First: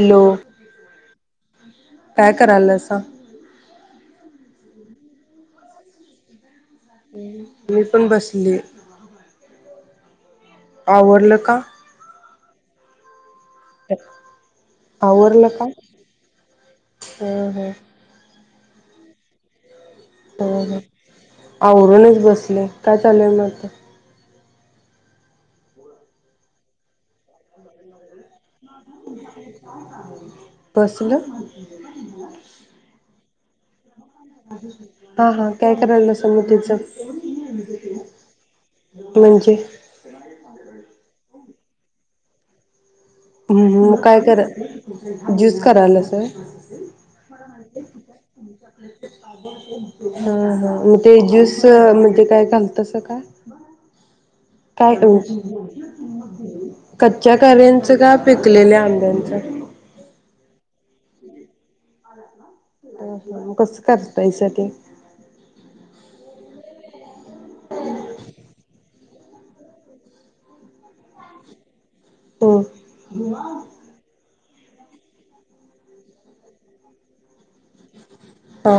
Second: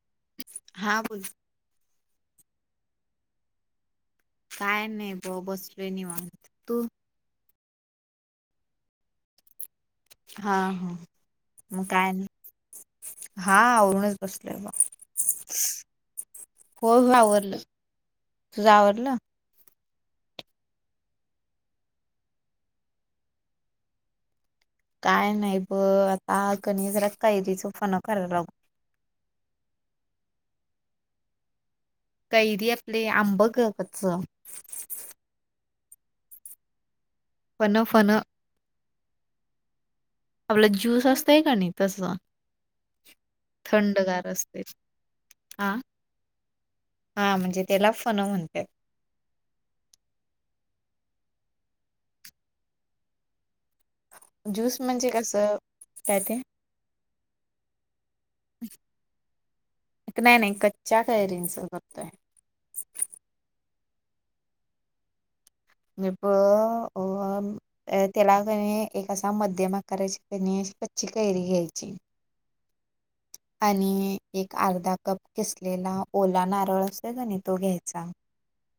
Hello! हा बोल काय करायलसा? काय नाही ब - बसलो निवांत तू? मी पण बसली. हा हा आवरलं का? मग काय नाय. हा आवरूनच बसलोय बघ, आवरलं का? हो हो हं आवरलं, हं तुझ आवरलं, हम् हम् आवरूनच बसले काय चाल म आता? काय नाही ब आता कणी जरा कायरीची फन करायला लागलोय. कसलं? कैरी आपली आंब गं कच हा हा काय कराय लागलासा? म त्यांच फणं फणं म्हणजे आपला ज्यूस असतय काणी तसं मग काय थंडगार करा असते ज्यूस हा कराय लागलासा व्हय हा म्हणजे त्याला फणं म्हणतात. हा हा मग ते ज्यूस म्हणजे काय घालतस का? ज्युस काय कच्चा कैयऱ्यांचं का पिकलेल्या आंब्यांचं नाही नाही कच्च्या काैरींच करतोय. हम्म हम्म कसं करतायसा ते हे ब अ त्याला कणी एक असा मध्यम आकाराची कणी कच्ची कैरी घ्यायची. हम् आणि एक अर्धा कप किसलेला ओला नारळ असेल कणि तो घ्यायचा. हा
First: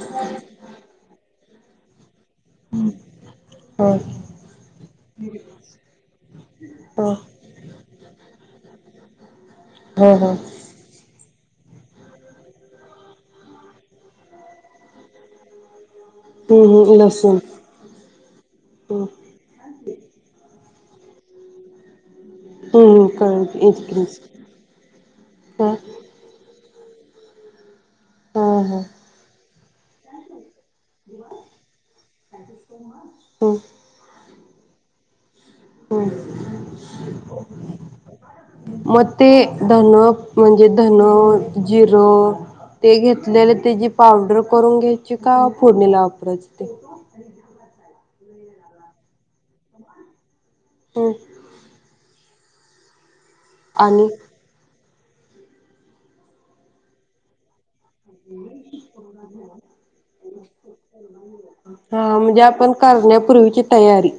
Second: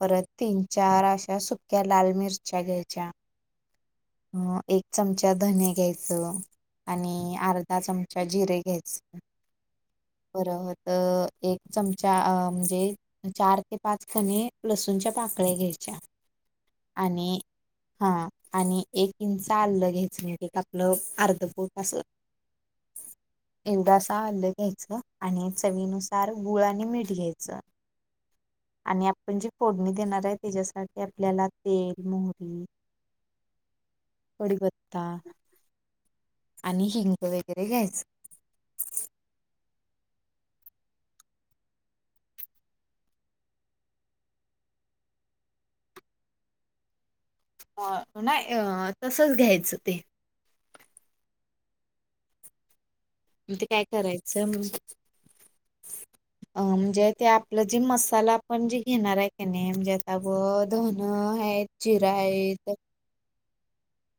परत तीन, चार अशा सुक्या लाल मिरच्या घ्यायच्या. हा अ एक चमचा धने घ्यायचं हा आणि अर्धा चमचा जिरे घ्यायचं हा हा परत एक चमचा म्हणजे चार ते पाच कणि लसूणच्या पाकळ्या घ्यायच्या हम्म हम्म लसूण आणि हा आणि हम्म एक इंच आलं घ्यायच म्हणजे आपलं अर्ध बोट अस हम् काळलं एवढासा आलं घ्यायच, आणि हा हा चवीनुसार गुळ आणि मीठ घ्यायचं. हम् हम् आणि आपण जी फोडणी देणार आहे त्याच्यासाठी आपल्याला तेल, मोहरी हम्म कडीपत्ता हम्म आणि हिंग वगैरे घ्यायच. म ते धन म्हणजे धन जिरं ते घेतलेलं तेची पावडर करून घ्यायची का? फोडणीला वापरायच ते. अ नाही अ तसच घ्यायचं ते हम् आणि ते काय करायचं? अ म्हणजे ते आपलं जे मस - साला आपण जे घेणार हाय काय नाहीे म्हणजे आता बघ धन हाईत, जिरं हाईत. करण्या पूर्वीची तयारी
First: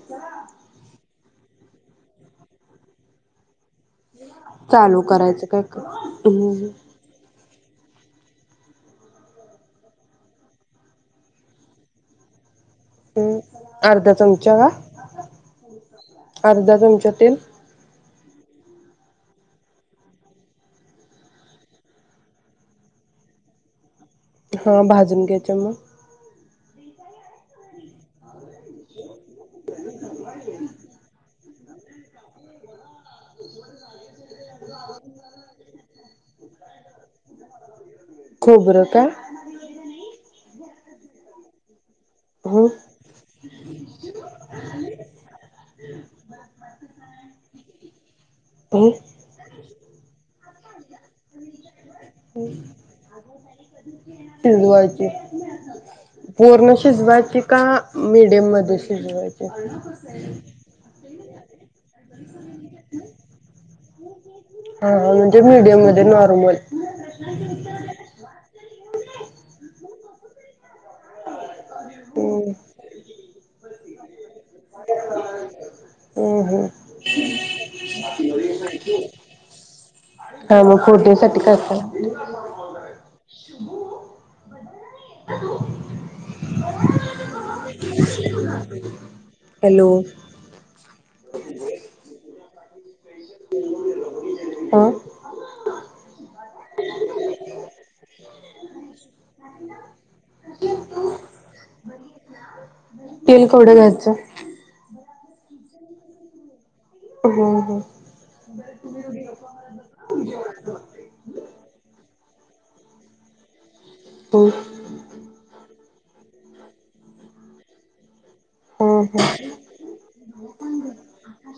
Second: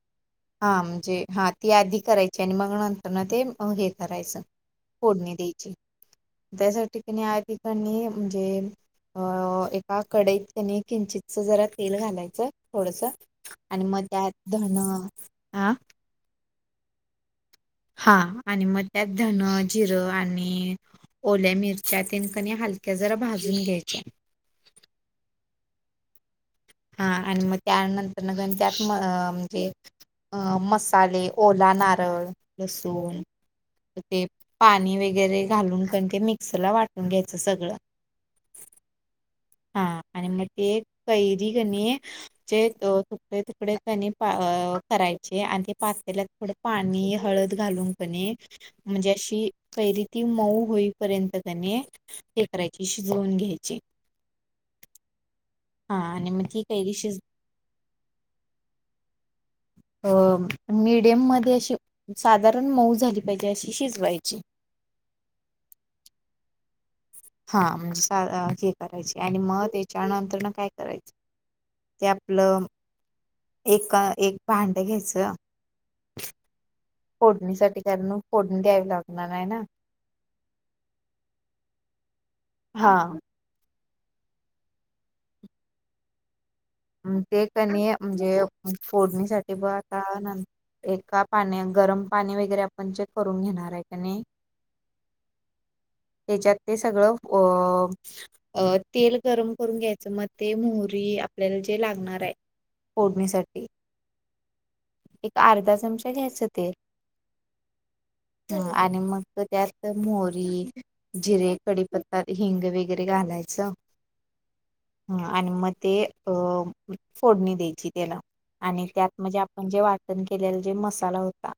हा म्हणजे हा ती आधी करायची आणि मग नंतर न ते हे करायचं. चालू करायचं काय का? हम् ते कणी आधी कणी म्हणजे - अ एका कढईत कणी किंचितस जरा तेल घालायचं. थोडस हम्म आणि मग अर्धा त्यात चमचा का धन, हा अर्धा चमचा तेल हा आणि मग त्यात धन, जिरं आणि ओल्या मिरच्या तेन कणी हलक्या जरा भाजून घ्यायच्या. हा भाजून घ्यायच्या म हा आणि मग त्यानंतर न कणी त्यात म म्हणजे अ मसाले ओला नारळ, लसूण ते पाणी वगैरे घालून कणी ते मिक्सरला वाटून घ्यायचं सगळं. खोबरं का? हा आणि मग ते कैरी कणी जे हम्म तुकडे तुकडे कणी प करायचे आणि ते पातलेल्यात थोडं पाणी हळद घालून कणी म्हणजे हम्म अशी कैरी ती मऊ होईपर्यंत कणी हे करायची शिजवून घ्यायची. शिजवायची हा आणि मग ती पूर्ण कैरी शिज शिजवायची का मीडियममध्ये शिजवाय अ मीडियम मध्ये अशी साधारण मऊ झाली पाहिजे अशी शिजवायची. अ म्हणजे मीडियम मध्ये नॉर्मल. हा म्हणजे सा हे करायची आणि म तेच्यानंतर न काय करायचं. ते हम् आपलं एक एक भांड घ्यायचं. हं हं. फोडणीसाठी कारण फोडणी द्यावी लागणार नाही ना. हा मग फोडाणीसाठी काय काय [unintelligible] हा. [unintelligible] बदलं नाहीये. का तु? ते कनी म्हणजे फोडणीसाठी ब हॅलो आता नं- एका पाण्या गरम पाणी वगैरे आपण जे करून घेणार हाय काय कणी हं. तेच्यात ते सगळं अ अ तेल गरम करून घ्यायचं मग ते मोहरी आपल्याला जे लागणार हाय. तेल केवढं घ्यायचं? एक अर्धा चमचा घ्यायचं तेल. हम्म हम्म ह आणि मग त्यात मोहरी. जिरे, कडीपत्ता, हिंग वैगेरे घालायचं. हम. हा आणि म ते अ फोडणी द्यायची तेला आणि हम्म त्यात हम्म म्हणजे आप म्हणजे वाटण केलेला जे मसाला होता.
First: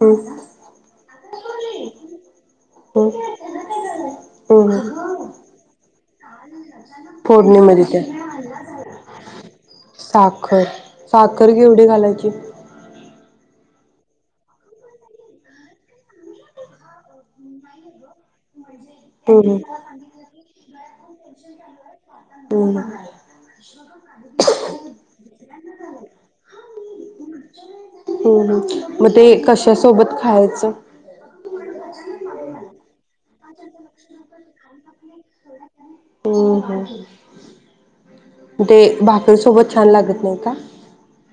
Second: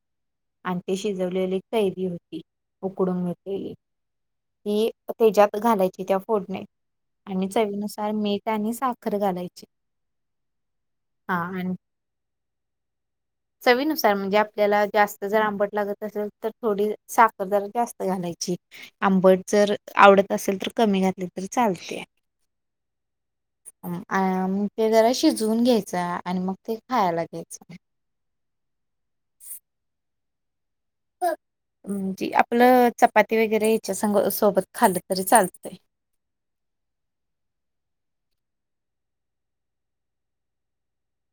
हम्म आणि ते शिजवलेली कैरी होती, हम्म उकडून मिटलेली, हम्म ती हम्म तेच्यात घालायचे त्या फोडणीत, आणि फोडणीमध्ये त्या चवीनुसार मीठ आणि साखर घालायची. साखर, हा साखर आणि केवढी घालायची? चवीनुसार म्हणजे, आपल्याला जास्त जर आंबट लागत असेल, तर थोडी साखर जरा जास्त घालायची. आंबट हम्म जर आवडत असेल तर कमी घातली तरी चालतीया. हम्म्म. अ जरा शिजवून घ्यायचं, आणि मग ते खायला घ्यायचं हं हं म ते कश्या सोबत खायचं? म्हणजे आपलं चपाती वगैरे याच्या सं सोबत खालं तरी चालतंय. हम्म हम्म. ते भाकरी सोबत छान लागत नाही का?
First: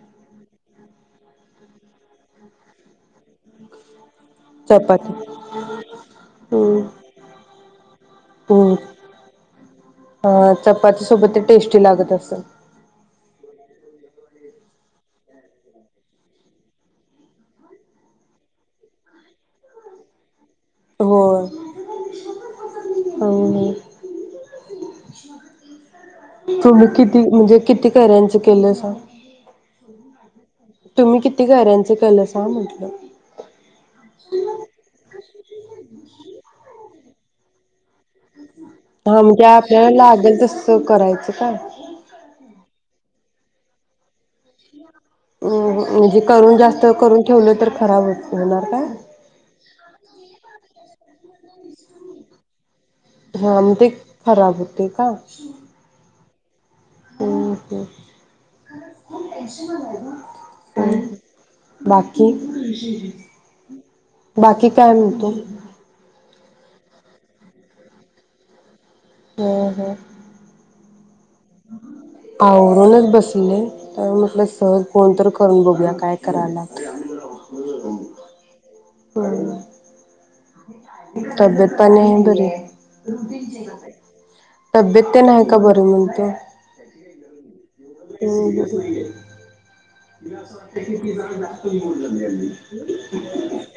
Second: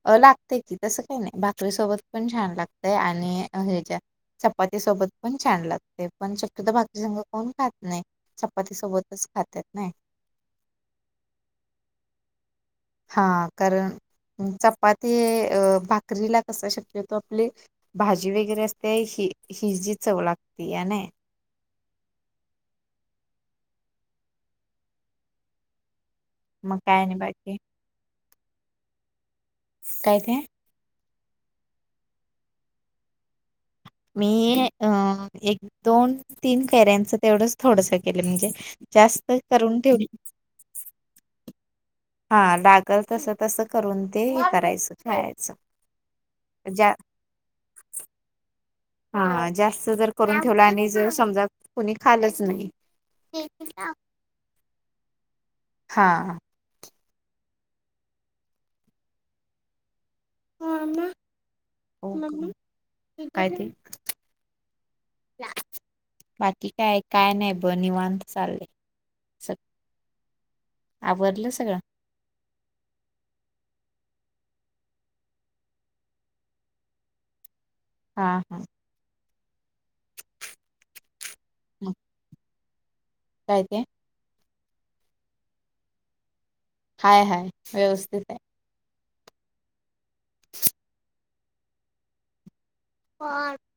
अ लागतय की तसं काही नाही भाकरीसोबत पण छान लागतय आणि हेच्या चपाती सोबत पण छान लागतय पण शक्यतो तर हम्म भाकरी संग कोण खात नाही. हम्म चपाती सोबतच खात्यात नई अ चपााती सोबत ते टेस्टी लागत असल. हा कारण चपाती अ भाकरीला कस शक्यतो आपली भाजी वेगैरे असत्या ही हिजी चव लाग होय. हो हो. मग तुम्ही काय नाही किती, बाकी म्हणजे किती कैर्यांची केलायसां. काय ते? तुम्ही किती कैऱ्यांची केलायसा म्हटलं मी अ अं एक दोन तीन कैऱ्यांचं तेवढंच थोडसं केलं म्हणजे हा जास्त म्हणजे करून आपल्याला ठेवलं लागेल तसं करायचं काय, हा लागल तस तसं करून ते हे करायचं. अ खायचं म्हणजे करून जास्त, जा करून ठेवलं तर खराब होणार काय? हा जास्त जर करून ठेवलं आणि जर समजा कोणी खालच नाही हा म ते खराब होतय का? हां. [unintelligible] बाकी काय ते बाकी काय म्हणतो? बाकी काय काय नाही बघ निवांत चाललंय सग ह ह आवरलं सगळं. आवरूनच बसलोय, तर म्हटलं सहज फोन तर करून बघूया काय कराला हा हा. बरं. तब्येत पाणी बरीये काय ते तब्येत तेन हाय का बरी म्हणतो हाय हाय व्यवस्थित नेहमी अस वाटत की ते जरा जास्तच बोललो घ्या आहे मी